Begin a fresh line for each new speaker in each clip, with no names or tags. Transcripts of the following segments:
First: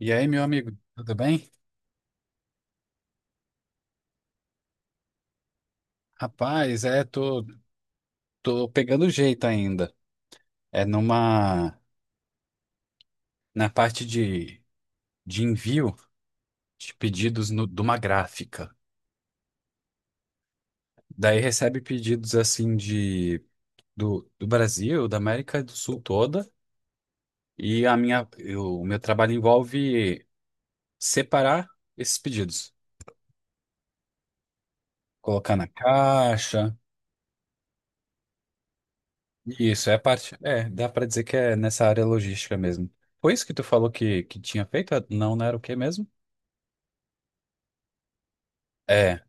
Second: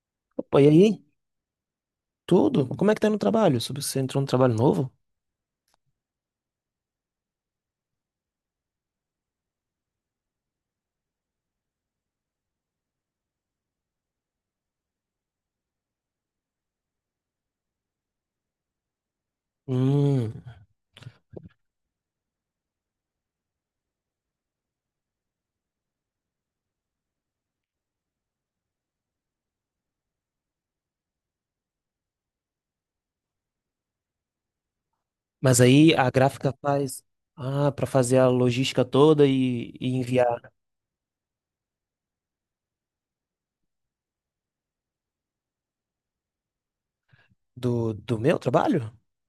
E aí, meu
Pô, e
amigo,
aí?
tudo bem?
Tudo? Como é que tá no trabalho? Sobre- Você entrou no trabalho novo?
Rapaz, é, tô pegando jeito ainda. É numa, Na parte de envio de pedidos de uma gráfica.
Hum.
Daí recebe pedidos assim do Brasil, da América do Sul toda, e o meu trabalho envolve separar esses pedidos, colocar
Mas
na
aí a gráfica
caixa.
faz. Ah, pra fazer a logística toda e
Isso, é a parte,
enviar
é, dá pra dizer que é nessa área logística mesmo. Foi isso que tu falou que tinha feito? Não era o quê mesmo?
do meu trabalho?
É.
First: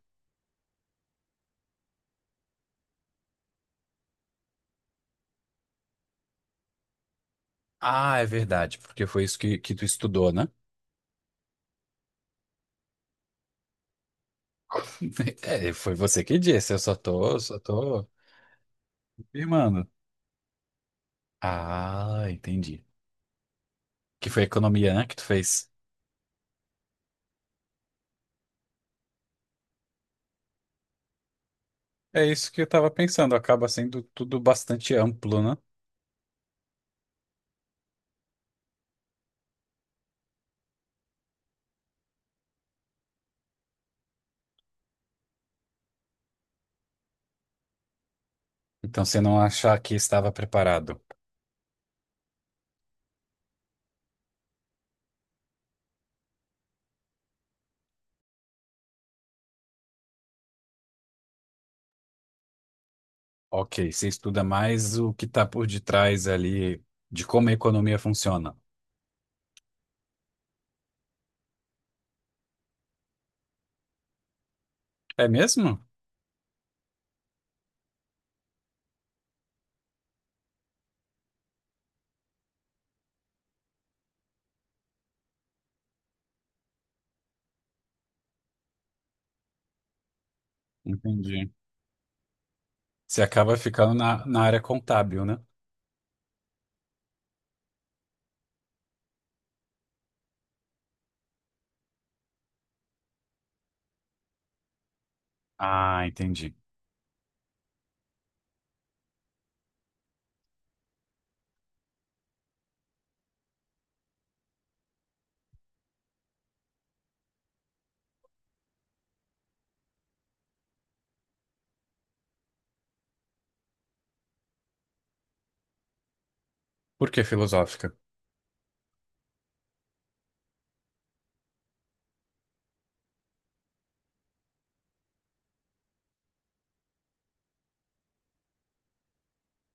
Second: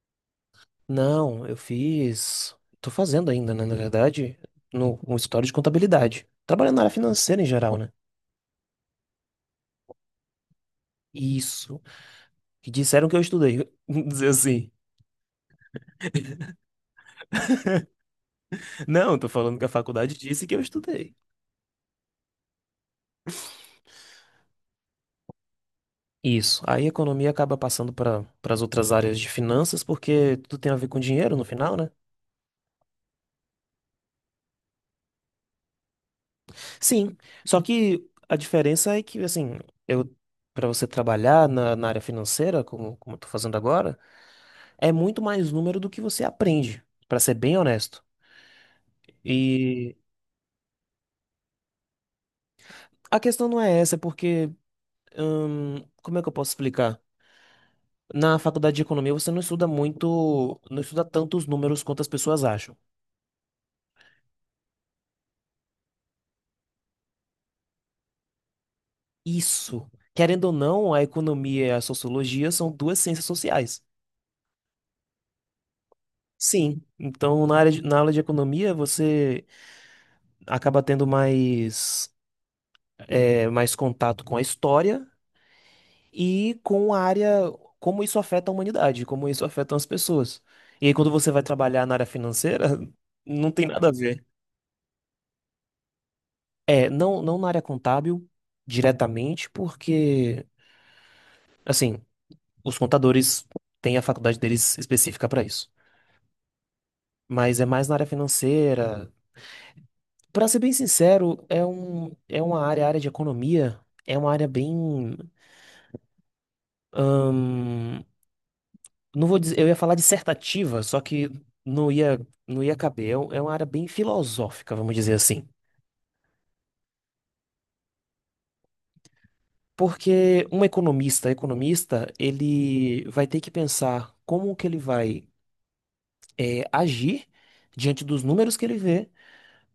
Não, eu fiz. Tô fazendo ainda, né? Na verdade, no escritório de contabilidade. Trabalhando na área financeira em geral, né?
Ah, é verdade, porque foi isso que tu estudou, né?
Isso. Que disseram que eu estudei. Vamos dizer assim.
É, foi você que disse, eu só tô
Não, tô falando que a
confirmando.
faculdade disse que eu estudei.
Ah, entendi. Que foi economia, né, que tu fez?
Isso. Aí a economia acaba passando para as outras áreas de finanças, porque tudo tem a ver com dinheiro no final, né?
É isso que eu estava pensando, acaba sendo tudo bastante amplo, né?
Sim. Só que a diferença é que, assim, eu para você trabalhar na área financeira, como eu tô fazendo agora, é muito mais número do que você aprende, para ser bem honesto.
Então, você não achar que
E
estava preparado.
a questão não é essa, é porque, como é que eu posso explicar? Na faculdade de economia você não estuda muito, não estuda tantos números quanto as pessoas acham.
Ok, você estuda mais o que está por detrás ali de como a economia funciona.
Isso. Querendo ou não, a economia e a sociologia são duas ciências sociais.
É mesmo?
Sim. Então, na área de- na aula de economia, você acaba tendo mais, é, mais contato com a história e com a área, como isso afeta a humanidade, como isso afeta as pessoas. E aí, quando você vai
Entendi.
trabalhar na área financeira,
Você
não
acaba
tem nada a
ficando
ver.
na área contábil, né?
É, não, não na área contábil diretamente, porque, assim, os contadores têm a faculdade deles específica para isso.
Ah, entendi.
Mas é mais na área financeira. Pra ser bem sincero, é um, é uma área, a área de economia, é uma área bem, hum, não vou dizer, eu ia falar dissertativa, só que não ia, não ia caber. É um- é uma área bem filosófica, vamos dizer assim.
Por que filosófica?
Porque um economista, economista, ele vai ter que pensar como que ele vai, agir diante dos números que ele vê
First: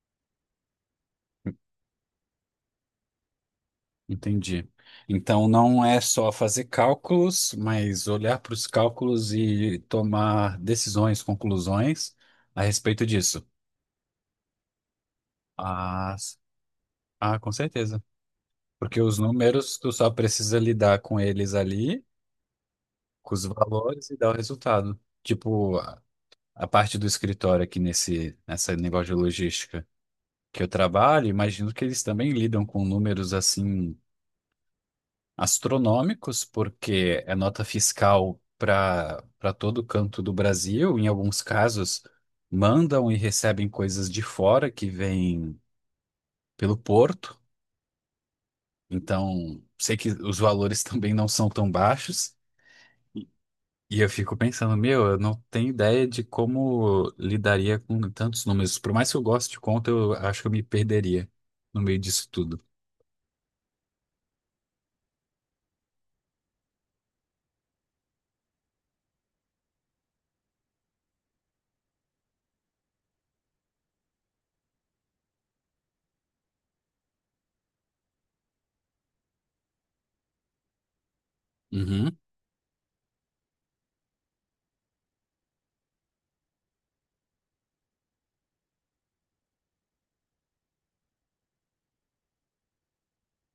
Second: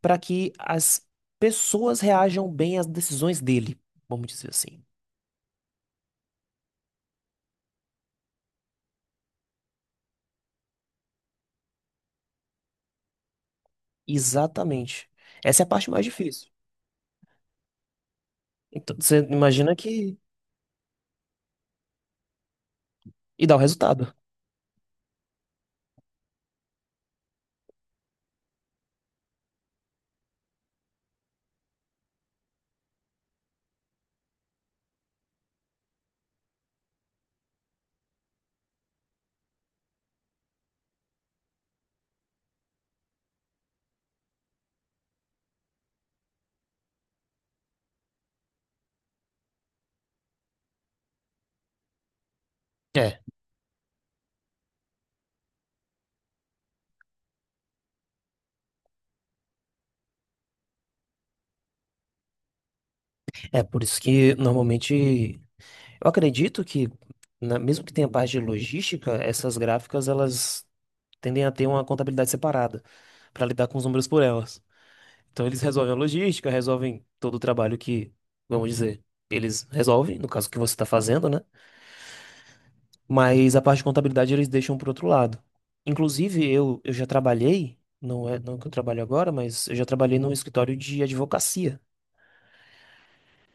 para que as pessoas reajam bem às decisões dele, vamos dizer
Entendi.
assim.
Então não é só fazer cálculos, mas olhar para os cálculos e tomar decisões, conclusões a respeito disso.
Exatamente. Essa é a parte mais
Ah, s-
difícil.
ah, com certeza.
Então,
Porque os
você imagina
números, tu só
que.
precisa lidar com eles ali, com os
E dá o
valores
resultado.
e dar o resultado. Tipo, a parte do escritório aqui nessa negócio de logística que eu trabalho, imagino que eles também lidam com números assim astronômicos, porque é nota fiscal para todo canto do Brasil. Em alguns casos, mandam e recebem coisas de fora que vêm pelo porto. Então, sei que os valores também não são tão baixos.
É.
E eu fico pensando, meu, eu não tenho ideia de como lidaria com tantos números. Por mais que eu goste de conta, eu acho que eu me perderia no meio disso tudo.
É por isso que normalmente. Eu acredito que, na- mesmo que tenha parte de logística, essas gráficas elas tendem a ter uma contabilidade separada para lidar com os números por elas. Então eles resolvem a logística, resolvem todo o trabalho que, vamos dizer, eles resolvem, no caso que você está fazendo, né?
Uhum,
Mas a parte de contabilidade eles deixam para outro lado. Inclusive, eu já trabalhei, não é não que eu trabalho agora, mas eu já trabalhei num escritório de advocacia.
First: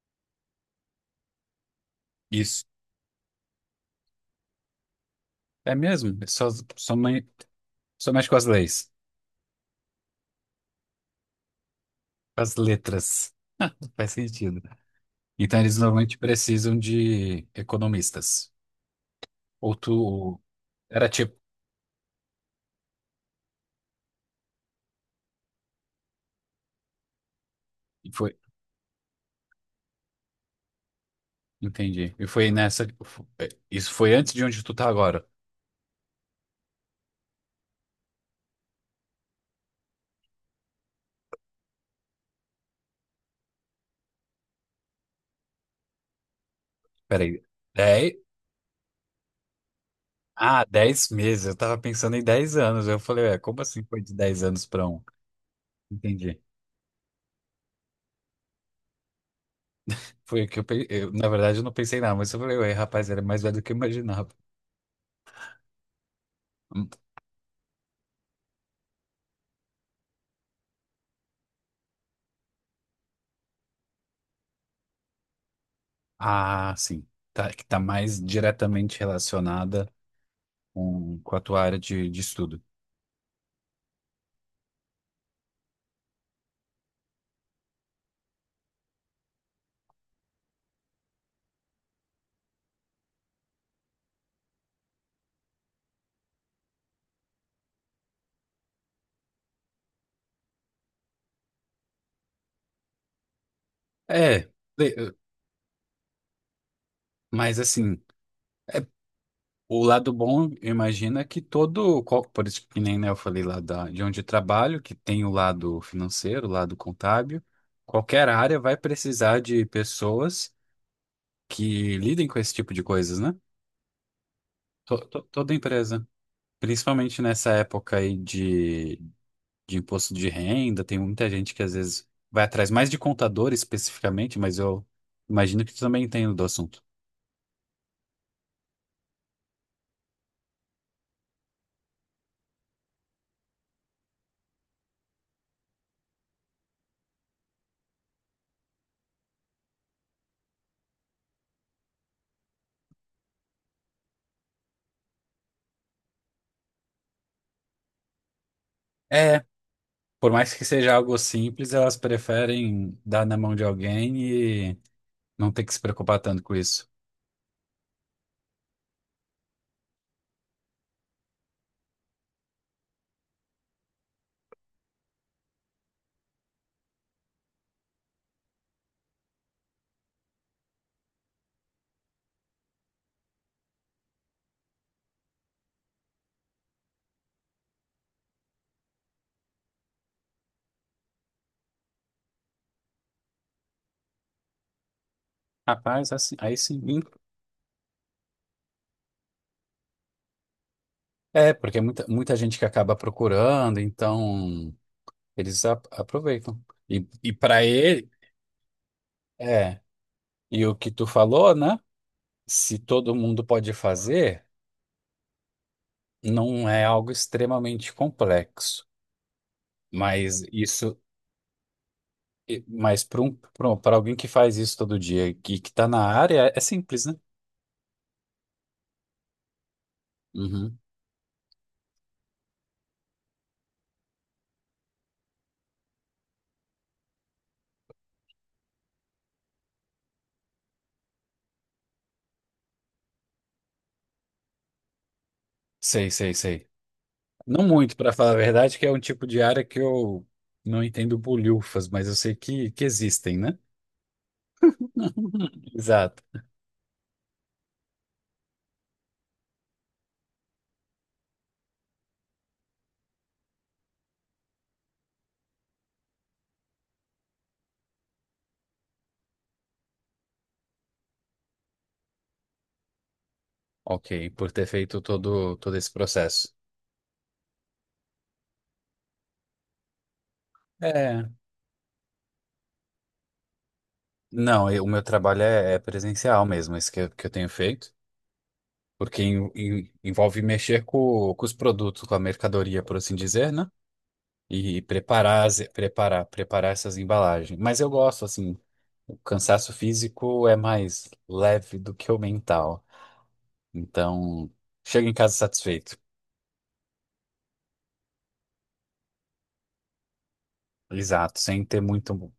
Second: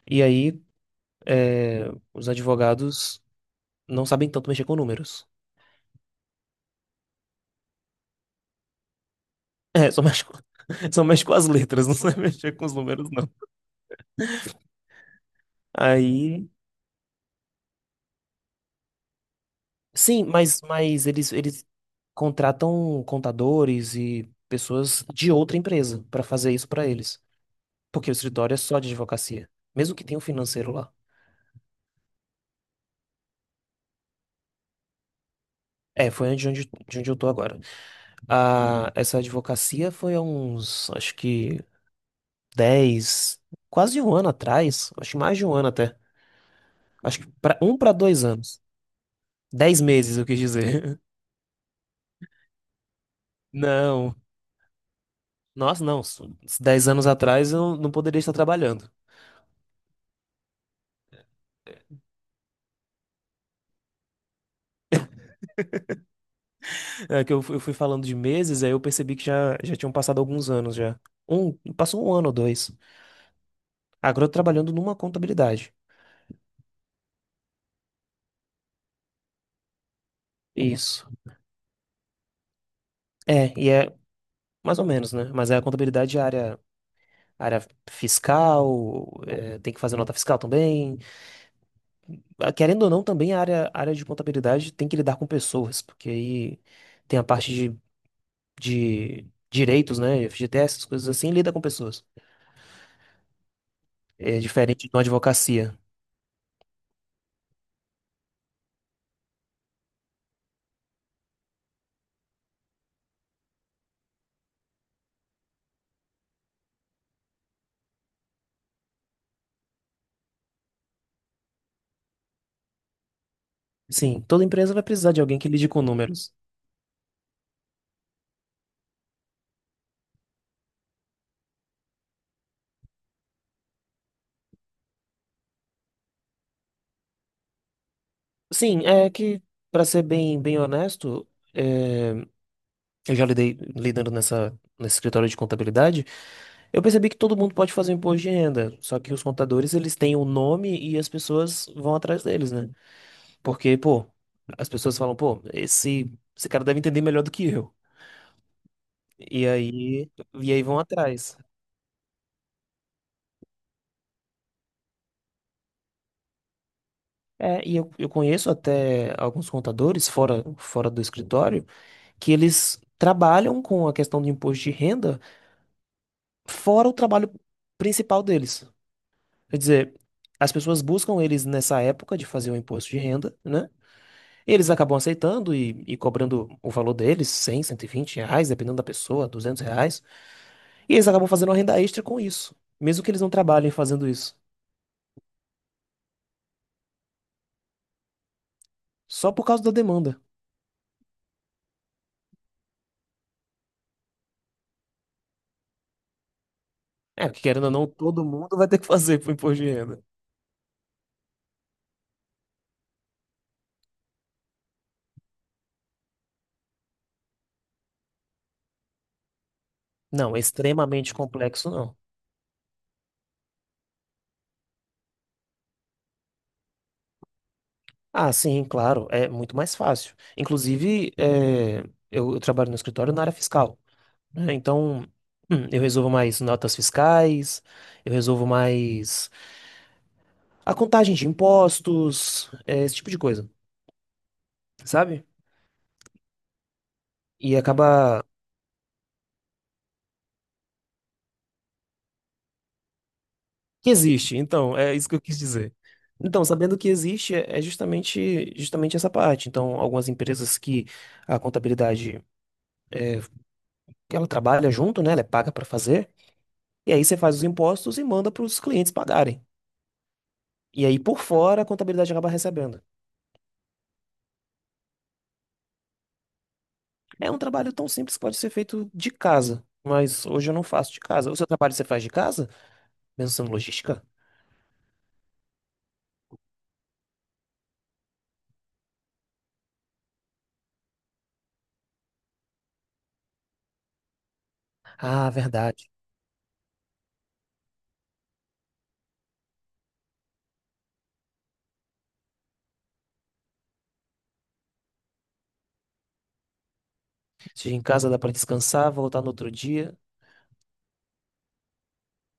E aí, é, os
isso.
advogados não sabem tanto mexer com números.
É mesmo? Só, me- Só mexe com as leis.
É, só mexe com, só mexe com as letras, não sabe
As
mexer com os números, não.
letras. Não faz sentido. Então eles normalmente
Aí
precisam de economistas. Ou tu
sim, mas
era
eles,
tipo,
eles contratam contadores e pessoas de outra empresa para fazer isso para eles. Porque
E
o
foi,
escritório é só de advocacia, mesmo que tenha um financeiro lá.
entendi. E foi nessa, isso foi antes de onde tu tá agora.
É, foi onde, onde, de onde eu tô agora. Ah, essa advocacia foi há uns, acho que 10 quase um ano atrás, acho que mais de um ano até. Acho que
Peraí,
pra, um para
10
dois anos. Dez meses, eu quis
ah,
dizer.
dez meses. Eu tava pensando em 10 anos. Eu falei, ué, como assim foi de
Não,
dez anos pra um?
nossa, não. s-
Entendi.
Dez anos atrás eu não poderia estar trabalhando.
Foi que na verdade, eu não pensei nada, mas eu falei, ué, rapaz, era mais velho do que eu imaginava. Hum,
É que eu, fu- eu fui falando de meses, aí eu percebi que já, já tinham passado alguns anos já. Um, passou um ano ou dois. Agora eu tô trabalhando numa contabilidade.
Ah, sim. Tá, que tá mais diretamente relacionada
Isso.
com a tua área de estudo.
É, e é mais ou menos, né? Mas é a contabilidade de área, área fiscal, é, tem que fazer nota fiscal também. Ah, querendo ou não, também a área, área de contabilidade tem que lidar com pessoas, porque aí tem a parte de direitos, né? FGTS, essas coisas assim, lida com pessoas. É
É,
diferente
le-
de uma
eh,
advocacia.
mas assim, o lado bom, imagina por isso que nem né, eu falei de onde eu trabalho, que tem o lado financeiro, o lado contábil, qualquer área vai precisar de pessoas que lidem com esse tipo de coisas, né?
Sim, toda empresa vai precisar de alguém que
Toda
lide com
empresa,
números.
principalmente nessa época de imposto de renda, tem muita gente que às vezes vai atrás mais de contador especificamente, mas eu imagino que tu também entende do assunto.
Sim, é que, para ser bem, bem honesto, é, eu já lidei lidando nessa, nesse escritório de contabilidade, eu percebi que todo mundo pode fazer um imposto de renda, só que os contadores, eles têm o nome e as pessoas vão atrás deles, né? Porque, pô, as pessoas falam, pô, esse cara deve entender melhor do que eu. E aí,
Por
e
mais que
aí vão
seja algo
atrás.
simples, elas preferem dar na mão de alguém e não ter que se preocupar tanto com isso.
É, e eu conheço até alguns contadores fora, fora do escritório que eles trabalham com a questão do imposto de renda fora o trabalho principal deles. Quer dizer, as pessoas buscam eles nessa época de fazer o imposto de renda, né? Eles acabam aceitando e cobrando o valor deles, R$ 100, R$ 120, dependendo da pessoa, R$ 200. E eles acabam fazendo uma renda extra com isso, mesmo que eles não trabalhem fazendo isso,
Rapaz, assim, aí sim, hein?
só por causa da demanda.
É, porque é muita gente que acaba procurando, então eles aproveitam. E,
É,
e
porque
para
querendo ou não,
ele,
todo mundo vai ter que fazer pro imposto de
é.
renda.
E o que tu falou, né? Se todo mundo pode fazer, não é algo extremamente complexo.
Não, é
Mas isso,
extremamente complexo não.
mas para um, para alguém que faz isso todo dia e que está na área, é simples, né?
Ah, sim, claro, é muito mais fácil.
Uhum.
Inclusive, é, eu trabalho no escritório na área fiscal, né? Então, eu resolvo mais notas fiscais, eu resolvo mais a contagem de impostos, é, esse tipo de coisa, sabe?
Sei, sei, sei.
E
Não muito, para
acaba
falar a verdade, que é um tipo de área que eu não entendo bolhufas, mas eu sei que existem, né?
que existe. Então, é isso que eu quis dizer.
Exato.
Então, sabendo que existe, é é justamente, justamente essa parte. Então, algumas empresas que a contabilidade, que ela trabalha junto, né? Ela é paga para fazer. E aí você faz os impostos e manda para os clientes pagarem. E aí, por fora, a contabilidade acaba recebendo.
Ok, por ter feito todo esse processo.
É um trabalho tão simples que pode ser feito de casa. Mas hoje eu não faço de
É,
casa. O seu trabalho você faz de casa? Mesmo sendo logística?
não, eu- O meu trabalho é, é presencial mesmo, esse que eu tenho feito, porque envolve mexer com os produtos, com a mercadoria, por assim dizer, né? E
Ah, verdade.
preparar essas embalagens. Mas eu gosto, assim, o cansaço físico é mais leve do que o mental. Então, chega em casa satisfeito.
Chega em casa, dá para descansar, voltar no outro dia.
Exato, sem ter muito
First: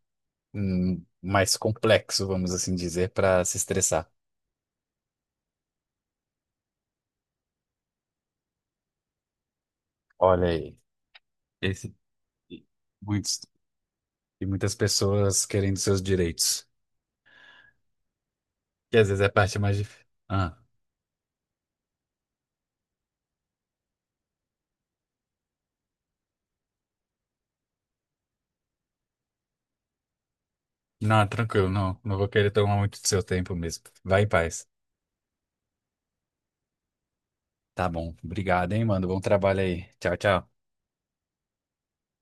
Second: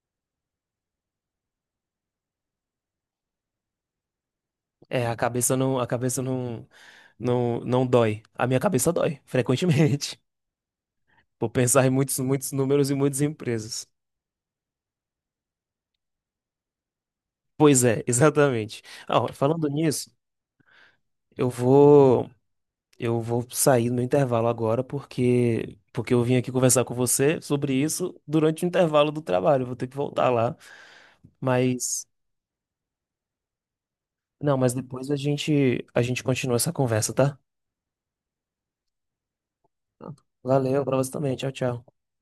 mais complexo, vamos assim dizer, para se estressar.
É, a cabeça não, não, não dói. A minha cabeça dói, frequentemente.
Olha aí,
Por pensar em
esse,
muitos, muitos
e
números e muitas
muitos,
empresas.
e muitas pessoas querendo seus direitos,
Pois é, exatamente.
que às vezes
Ah,
é
ó,
a parte
falando
mais difícil.
nisso,
Ah,
eu vou, eu vou sair no intervalo agora porque, porque eu vim aqui conversar com você sobre isso durante o intervalo do trabalho. Eu vou ter que voltar lá.
não, tranquilo, não,
Mas,
não vou querer tomar muito do seu tempo mesmo. Vai em
não,
paz.
mas depois a gente continua essa conversa, tá?
Tá bom, obrigado, hein, mano. Bom trabalho aí. Tchau, tchau.
Valeu, pra você também. Tchau, tchau.